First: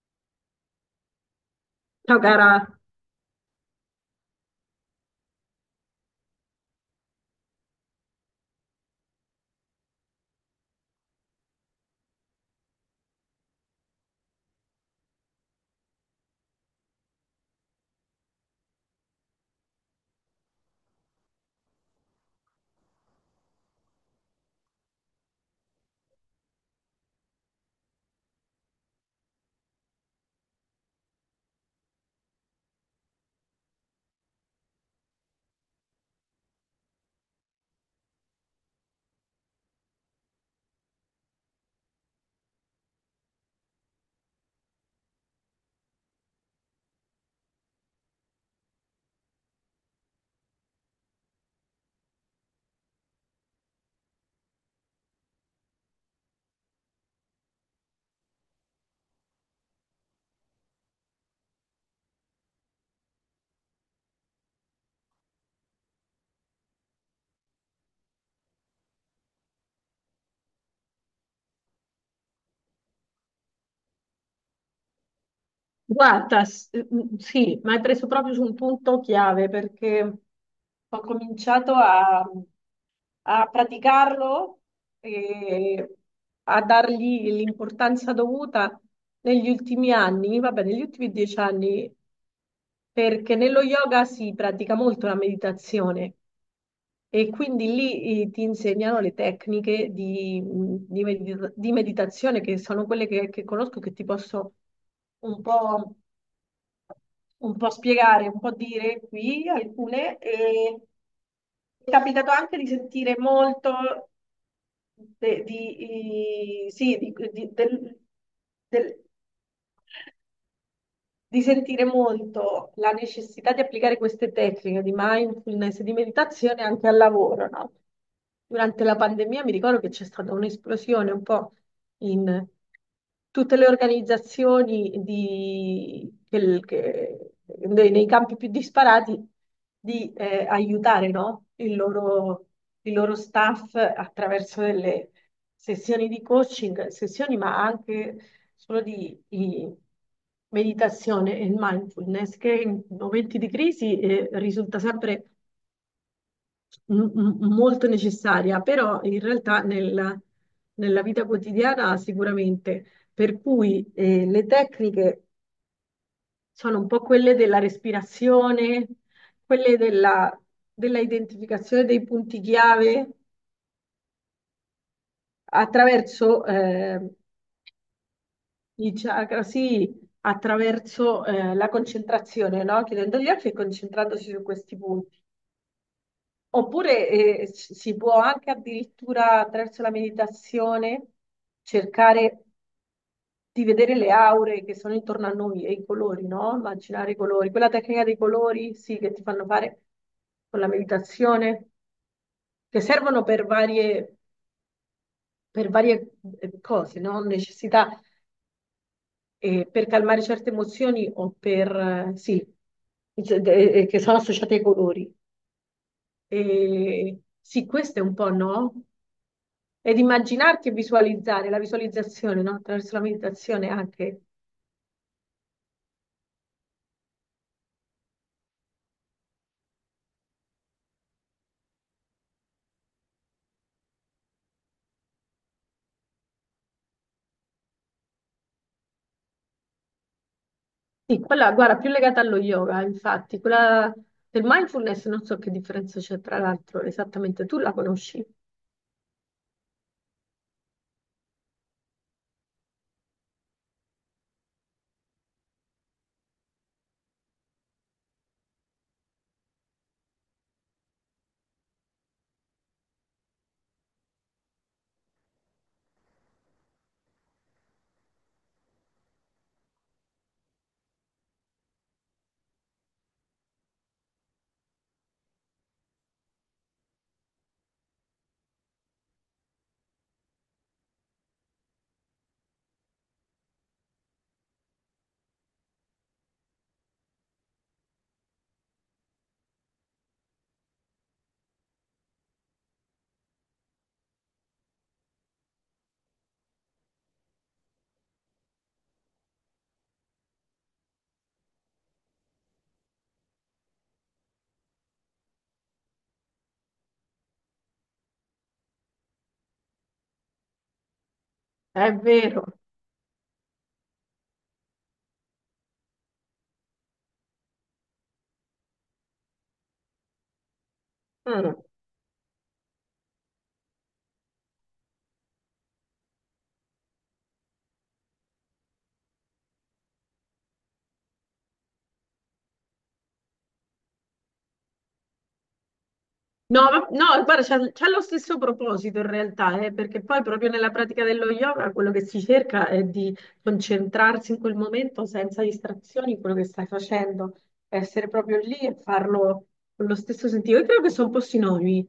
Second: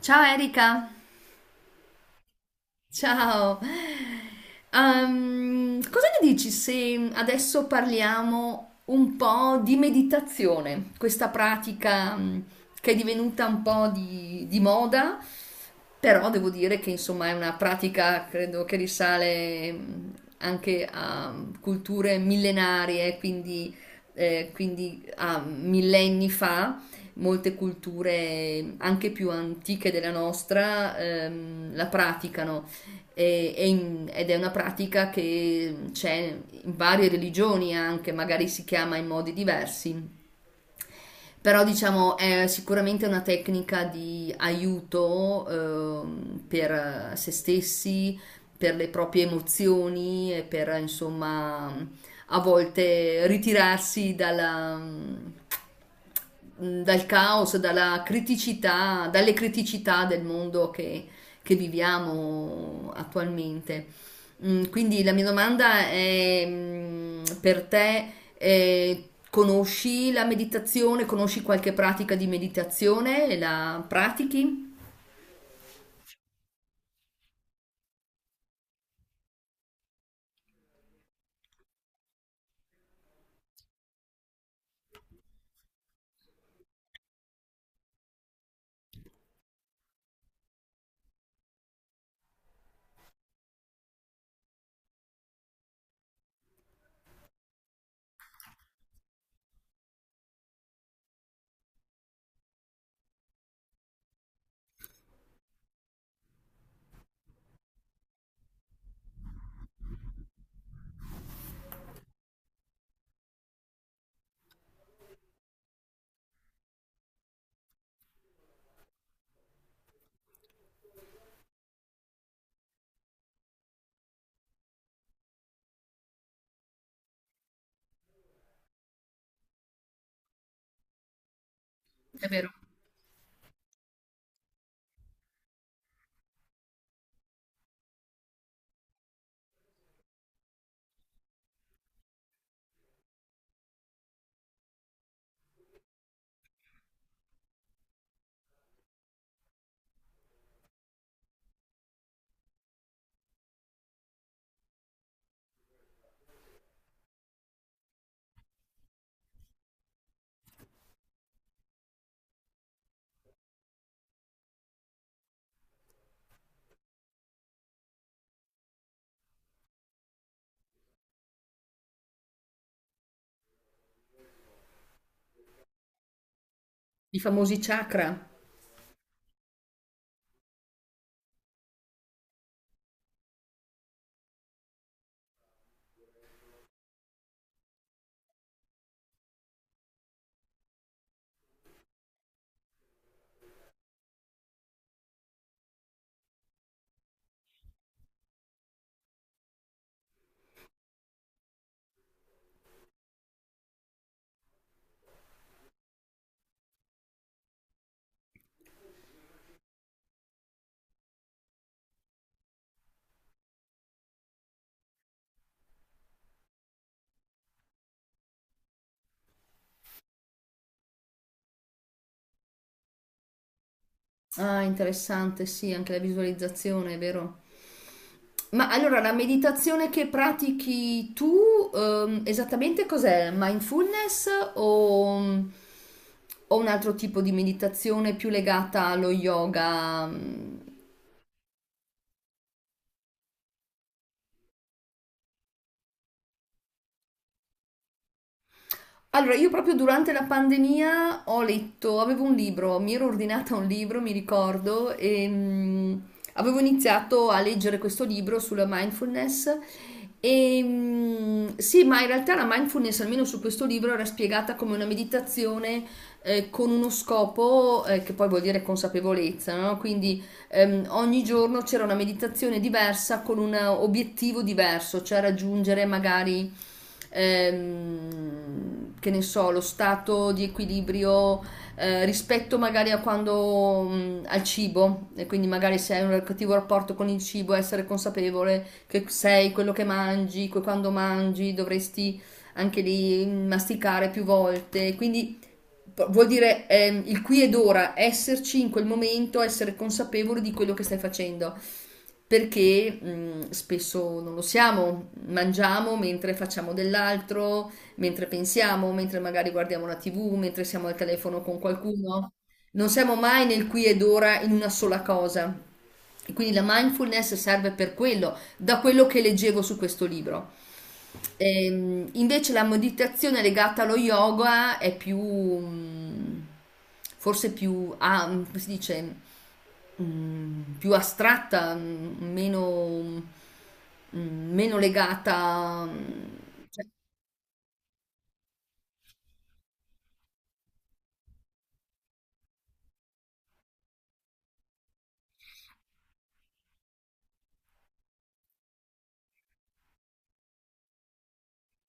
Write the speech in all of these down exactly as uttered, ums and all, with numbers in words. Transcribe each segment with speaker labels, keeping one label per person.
Speaker 1: Ciao Erika!
Speaker 2: Ciao cara,
Speaker 1: Ciao. Ehm, cosa ne dici se adesso parliamo un po' di meditazione, questa pratica mh, che è divenuta un po' di, di moda, però devo dire che insomma è una pratica credo che risale mh, anche a culture millenarie, quindi, eh, quindi a millenni fa molte culture anche più antiche della nostra ehm, la praticano. E- e in- ed è una pratica che c'è in varie religioni anche, magari si chiama in modi diversi, però diciamo è sicuramente una tecnica di aiuto ehm, per se stessi, per le proprie emozioni e per insomma a volte ritirarsi dalla, mm, dal caos, dalla criticità, dalle criticità del mondo che che viviamo attualmente. Mm, Quindi la mia domanda è, mm, per te, eh, conosci la meditazione? Conosci qualche pratica di meditazione? La pratichi?
Speaker 2: guarda, s- mm, sì, ma hai preso proprio su un punto chiave perché ho cominciato a, a praticarlo e a dargli l'importanza dovuta negli ultimi anni, vabbè, negli ultimi dieci anni, perché nello yoga si pratica molto la meditazione. E quindi lì eh, ti insegnano le tecniche di, mm, di medita- di meditazione, che sono quelle che, che conosco, che ti posso un po', un po' spiegare, un po' dire qui alcune. E mi è capitato anche di sentire molto de- di, eh, sì, di- di- del- del- di sentire molto la necessità di applicare queste tecniche di mindfulness e di meditazione anche al lavoro, no? Durante la pandemia mi ricordo che c'è stata un'esplosione un po'
Speaker 1: È
Speaker 2: in
Speaker 1: vero.
Speaker 2: tutte le organizzazioni di- che- che- nei, nei campi più disparati di eh, aiutare, no? Il loro, il loro staff attraverso delle sessioni di coaching, sessioni ma anche solo di, di meditazione e mindfulness, che in momenti di crisi eh, risulta sempre m- m- molto necessaria, però in realtà nella, nella vita quotidiana sicuramente. Per cui eh, le tecniche sono un po' quelle della respirazione, quelle della, della identificazione dei punti chiave attraverso... eh,
Speaker 1: I famosi chakra.
Speaker 2: i chakra, sì, attraverso eh, la concentrazione, no? Chiudendo gli occhi e concentrandosi su questi punti. Oppure eh, s- si può anche addirittura attraverso la meditazione cercare di vedere le aure che sono intorno a noi e i colori, no? Immaginare i colori. Quella tecnica dei colori, sì, che ti fanno fare con la meditazione, che servono per varie, per varie eh, cose, no? Necessità eh, per calmare certe emozioni o per, eh, sì, Z- de- eh, eh, che sono associate ai colori. Eh, sì, questo è un po' no? Ed immaginarti e visualizzare, la visualizzazione, no? Attraverso la meditazione anche.
Speaker 1: Ah, interessante, sì, anche la visualizzazione, è vero. Ma allora la meditazione che pratichi tu, ehm, esattamente cos'è? Mindfulness o, o un altro tipo di meditazione più legata allo yoga? mm,
Speaker 2: Sì, quella, guarda, più legata allo yoga, infatti, quella del mindfulness non so che differenza c'è tra l'altro esattamente, tu la conosci?
Speaker 1: Allora, io proprio durante la pandemia ho letto, avevo un libro, mi ero ordinata un libro, mi ricordo, e mm, avevo iniziato a leggere questo libro sulla mindfulness. E mm, sì, ma in realtà la mindfulness, almeno su questo libro, era spiegata come una meditazione eh, con uno scopo eh, che poi vuol dire consapevolezza, no? Quindi ehm, ogni giorno c'era una meditazione diversa con un obiettivo diverso, cioè raggiungere magari, ehm, che ne so, lo stato di equilibrio eh, rispetto magari a quando, mh, al cibo, e quindi magari se hai un cattivo rapporto con il cibo, essere consapevole che sei quello che mangi, che quando mangi dovresti anche lì masticare più volte, quindi vuol dire ehm, il qui ed ora, esserci in quel momento, essere consapevoli di quello che stai facendo. Perché mh, spesso non lo siamo, mangiamo mentre facciamo dell'altro, mentre pensiamo, mentre magari guardiamo la ti vu, mentre siamo al telefono con
Speaker 2: È
Speaker 1: qualcuno.
Speaker 2: vero.
Speaker 1: Non siamo mai nel qui ed ora in una sola cosa. E quindi la mindfulness serve per quello, da quello che leggevo su questo libro.
Speaker 2: Mm.
Speaker 1: Ehm, invece la meditazione legata allo yoga è più, mm, forse più, ah, mm, come si dice, mm, più astratta, mm, meno, mm, meno legata. mm,
Speaker 2: No,
Speaker 1: cioè-
Speaker 2: ma- no, guarda, c'ha c'ha lo stesso proposito in realtà, eh, perché poi proprio nella pratica dello yoga quello che si cerca è di concentrarsi in quel momento senza distrazioni in quello che stai facendo, essere proprio lì e farlo con lo stesso sentito. Io credo che sono un po' sinonimi,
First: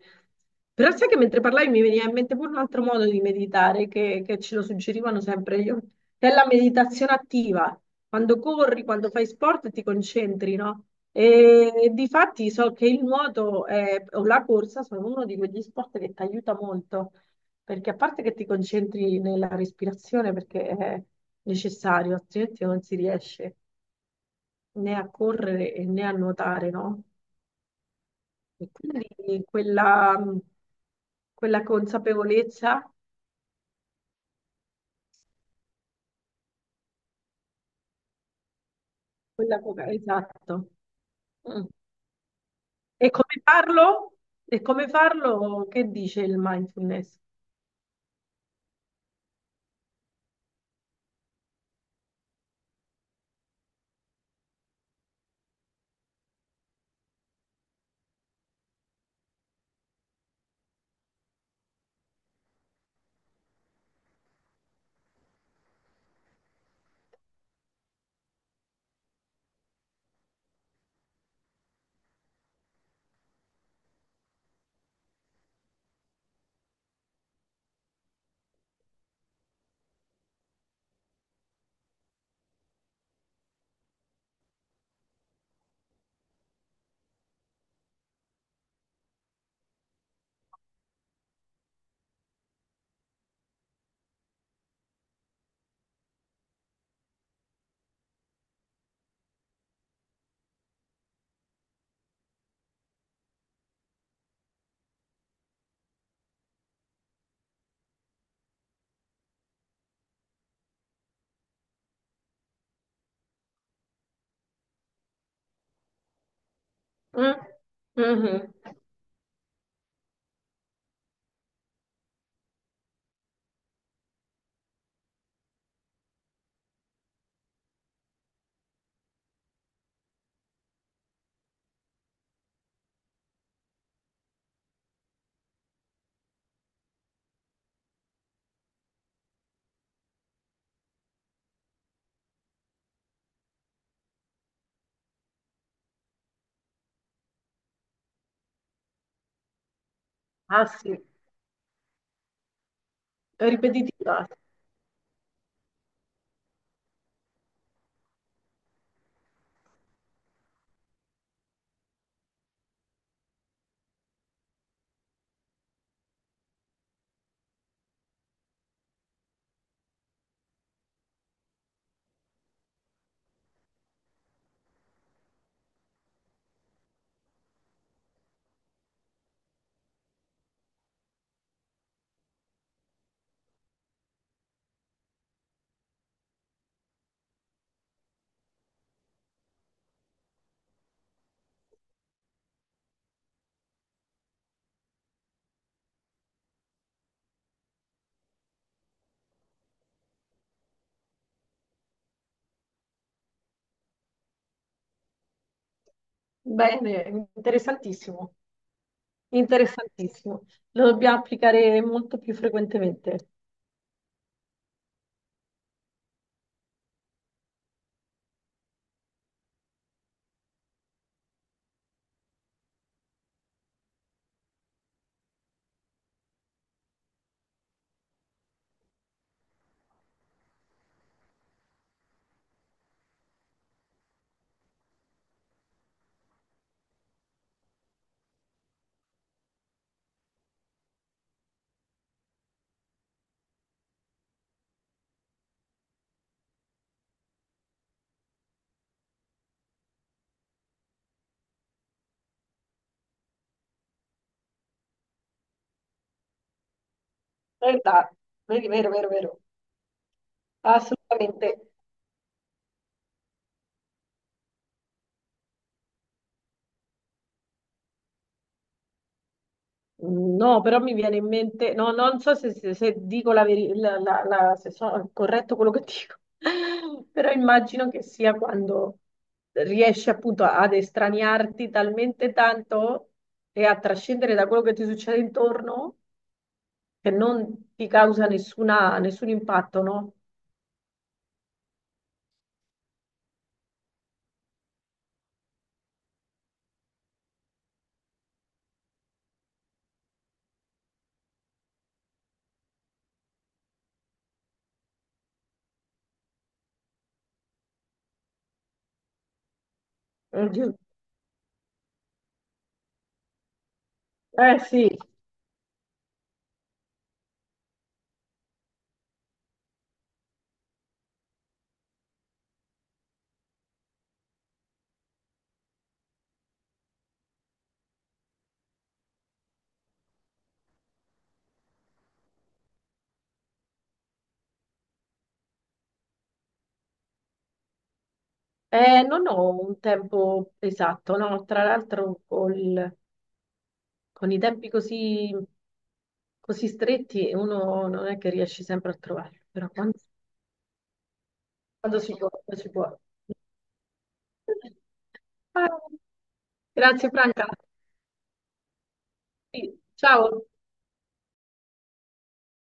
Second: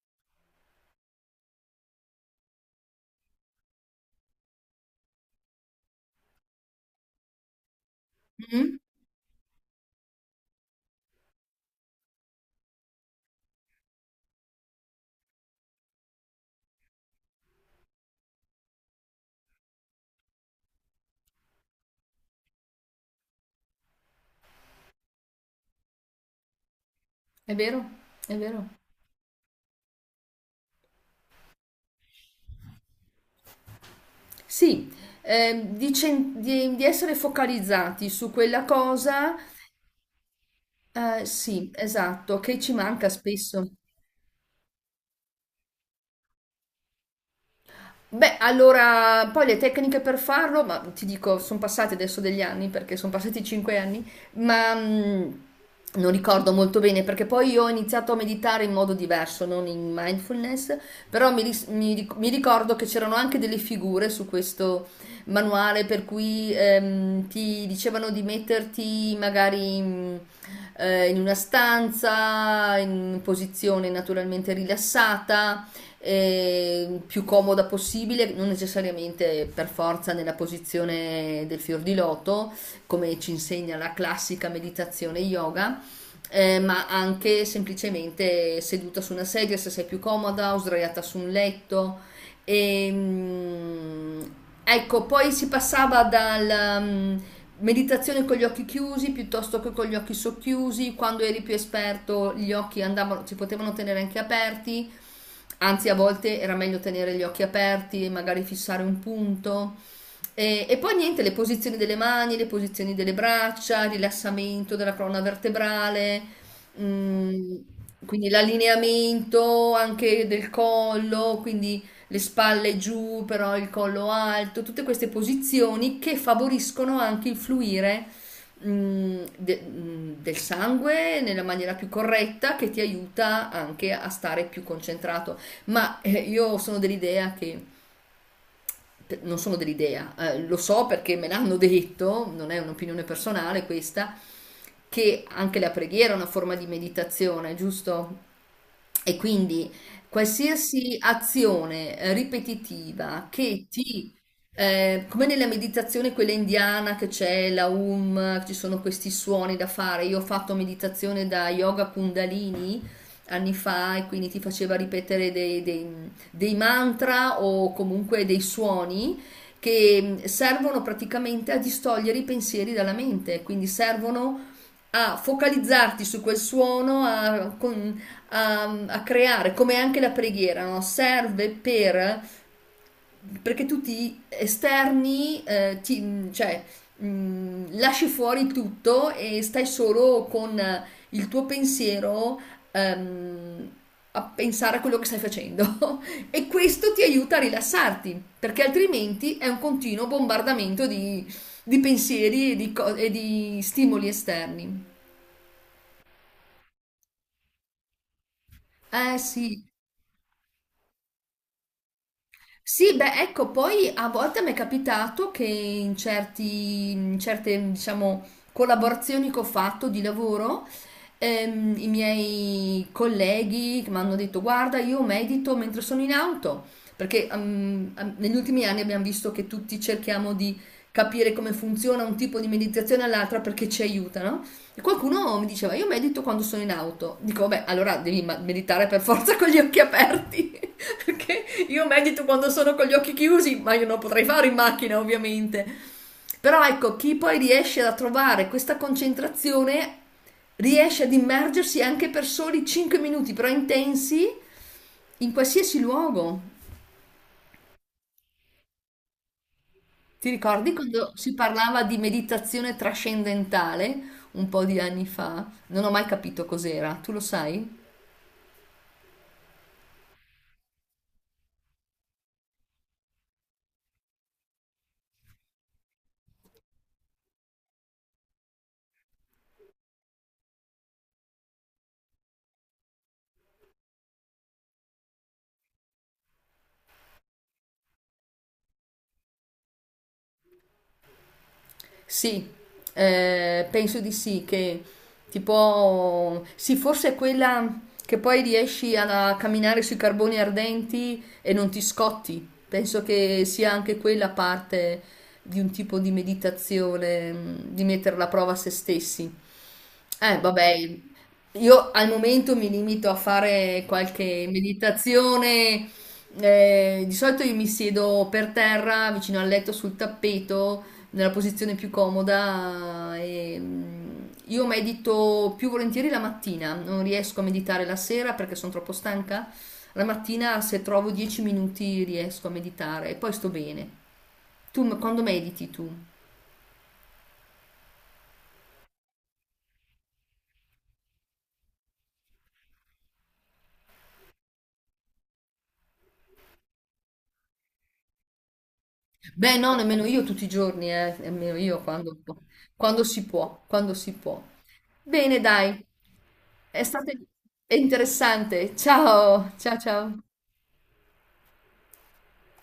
Speaker 2: però sai che mentre parlavi mi veniva in mente pure un altro modo di meditare che, che ce lo suggerivano sempre io, che è la meditazione attiva quando
Speaker 1: Mm,
Speaker 2: corri, quando fai sport ti concentri, no? E difatti so che il nuoto eh, o la corsa sono uno di quegli sport che ti aiuta molto, perché a parte che ti concentri nella respirazione, perché è necessario, altrimenti non si riesce né a correre e né a nuotare, no?
Speaker 1: è vero, è vero.
Speaker 2: E quindi quella, quella consapevolezza,
Speaker 1: Sì, ehm, di, cen- di- di essere focalizzati su quella cosa,
Speaker 2: quella... co- esatto.
Speaker 1: eh,
Speaker 2: Mm.
Speaker 1: sì, esatto, che ci
Speaker 2: E
Speaker 1: manca
Speaker 2: come
Speaker 1: spesso.
Speaker 2: farlo? E come farlo? Che dice il mindfulness?
Speaker 1: Beh, allora, poi le tecniche per farlo, ma ti dico, sono passati adesso degli anni, perché sono passati cinque anni, ma mh, non ricordo molto bene, perché poi io ho iniziato a meditare in modo diverso, non in mindfulness, però mi, ris- mi ric- mi ricordo che c'erano anche delle figure su questo manuale per cui ehm, ti dicevano di metterti magari... mh, eh, in una stanza, in posizione naturalmente rilassata, eh, più comoda possibile, non necessariamente per forza nella posizione del fior di loto, come ci insegna la classica meditazione yoga. Eh, ma anche semplicemente seduta su una sedia se sei più comoda o sdraiata su un letto e, mm, ecco, poi si passava dalla mm, meditazione con gli occhi chiusi piuttosto che con gli occhi socchiusi, quando eri più esperto gli occhi andavano, si potevano tenere anche aperti, anzi a volte era meglio tenere gli occhi aperti e magari fissare un punto. E, e poi niente, le posizioni delle mani, le posizioni delle braccia, il rilassamento della colonna vertebrale,
Speaker 2: Mm,
Speaker 1: mm, quindi
Speaker 2: mhm.
Speaker 1: l'allineamento anche del collo, quindi le spalle giù, però il collo alto, tutte queste posizioni che favoriscono anche il fluire mh, de- mh, del sangue nella maniera più corretta che ti aiuta anche a stare più concentrato. Ma eh, io sono dell'idea che non sono dell'idea, eh, lo so perché me l'hanno detto, non è un'opinione personale questa, che anche la preghiera è una forma di meditazione, giusto? E quindi
Speaker 2: Ah
Speaker 1: qualsiasi
Speaker 2: sì,
Speaker 1: azione eh, ripetitiva che ti,
Speaker 2: ripetitiva.
Speaker 1: eh, come nella meditazione quella indiana che c'è la um, ci sono questi suoni da fare, io ho fatto meditazione da yoga kundalini anni fa e quindi ti faceva ripetere dei, dei- dei mantra o comunque dei suoni che mm, servono praticamente a distogliere i pensieri dalla mente, quindi servono a focalizzarti su quel suono, a, con- a- a creare, come anche la preghiera, no? Serve per perché tu ti esterni, eh, ti- cioè mh, lasci fuori tutto e stai solo con il tuo pensiero ehm, a pensare a quello che stai facendo e questo ti aiuta a rilassarti perché altrimenti è un continuo bombardamento di, di pensieri e di, co- e di stimoli esterni.
Speaker 2: Bene, interessantissimo,
Speaker 1: Eh sì,
Speaker 2: interessantissimo. Lo dobbiamo applicare molto più
Speaker 1: sì, beh,
Speaker 2: frequentemente.
Speaker 1: ecco, poi a volte mi è capitato che in certi, in certe, diciamo, collaborazioni che ho fatto di lavoro, ehm, i miei colleghi che mi hanno detto, guarda, io medito mentre sono in auto, perché ehm, ehm, negli ultimi anni abbiamo visto che tutti cerchiamo di capire come funziona un tipo di meditazione all'altra perché ci aiutano e qualcuno mi diceva, io medito quando sono in auto. Dico, vabbè, allora devi ma- meditare per forza con gli occhi aperti. Perché io medito quando sono con gli occhi chiusi, ma io non potrei fare in macchina, ovviamente. Però ecco, chi poi riesce a trovare questa concentrazione riesce ad immergersi anche per soli cinque minuti, però intensi, in qualsiasi luogo.
Speaker 2: Verità, vero, vero, vero, vero.
Speaker 1: Ti ricordi quando si
Speaker 2: Assolutamente.
Speaker 1: parlava di meditazione trascendentale un po' di anni fa? Non ho mai capito cos'era, tu lo sai?
Speaker 2: No, però mi viene in mente, no, non so se, se- se dico la verità, se sono corretto quello che dico, però immagino che sia quando riesci appunto ad estraniarti talmente tanto e a trascendere da quello che ti succede intorno che non ti causa nessuna- nessun impatto, no?
Speaker 1: Sì, eh, penso di sì, che tipo, sì, forse è quella che poi riesci a camminare sui carboni ardenti e non ti scotti. Penso che sia anche quella parte di un tipo di meditazione, mh, di mettere alla prova se stessi. Eh,
Speaker 2: Mhm.
Speaker 1: vabbè, io al momento mi limito a fare qualche
Speaker 2: Eh sì,
Speaker 1: meditazione. Eh, di solito io mi siedo per terra, vicino al letto, sul tappeto nella posizione più comoda. E, mm, io medito più volentieri la mattina, non riesco a meditare la sera perché sono troppo stanca. La mattina, se trovo dieci minuti, riesco a meditare e poi sto bene. Tu m- quando mediti tu?
Speaker 2: eh, non ho un tempo esatto, no? Tra l'altro col- con i tempi così, così stretti uno non è che riesce sempre a trovarlo,
Speaker 1: Beh,
Speaker 2: però
Speaker 1: no,
Speaker 2: quando,
Speaker 1: nemmeno io tutti i giorni, eh, nemmeno io
Speaker 2: quando si
Speaker 1: quando,
Speaker 2: può, quando si può.
Speaker 1: quando si può, quando si può. Bene,
Speaker 2: Ah,
Speaker 1: dai, è
Speaker 2: grazie
Speaker 1: stato
Speaker 2: Franca.
Speaker 1: interessante. Ciao, ciao,
Speaker 2: Sì,
Speaker 1: ciao.
Speaker 2: ciao.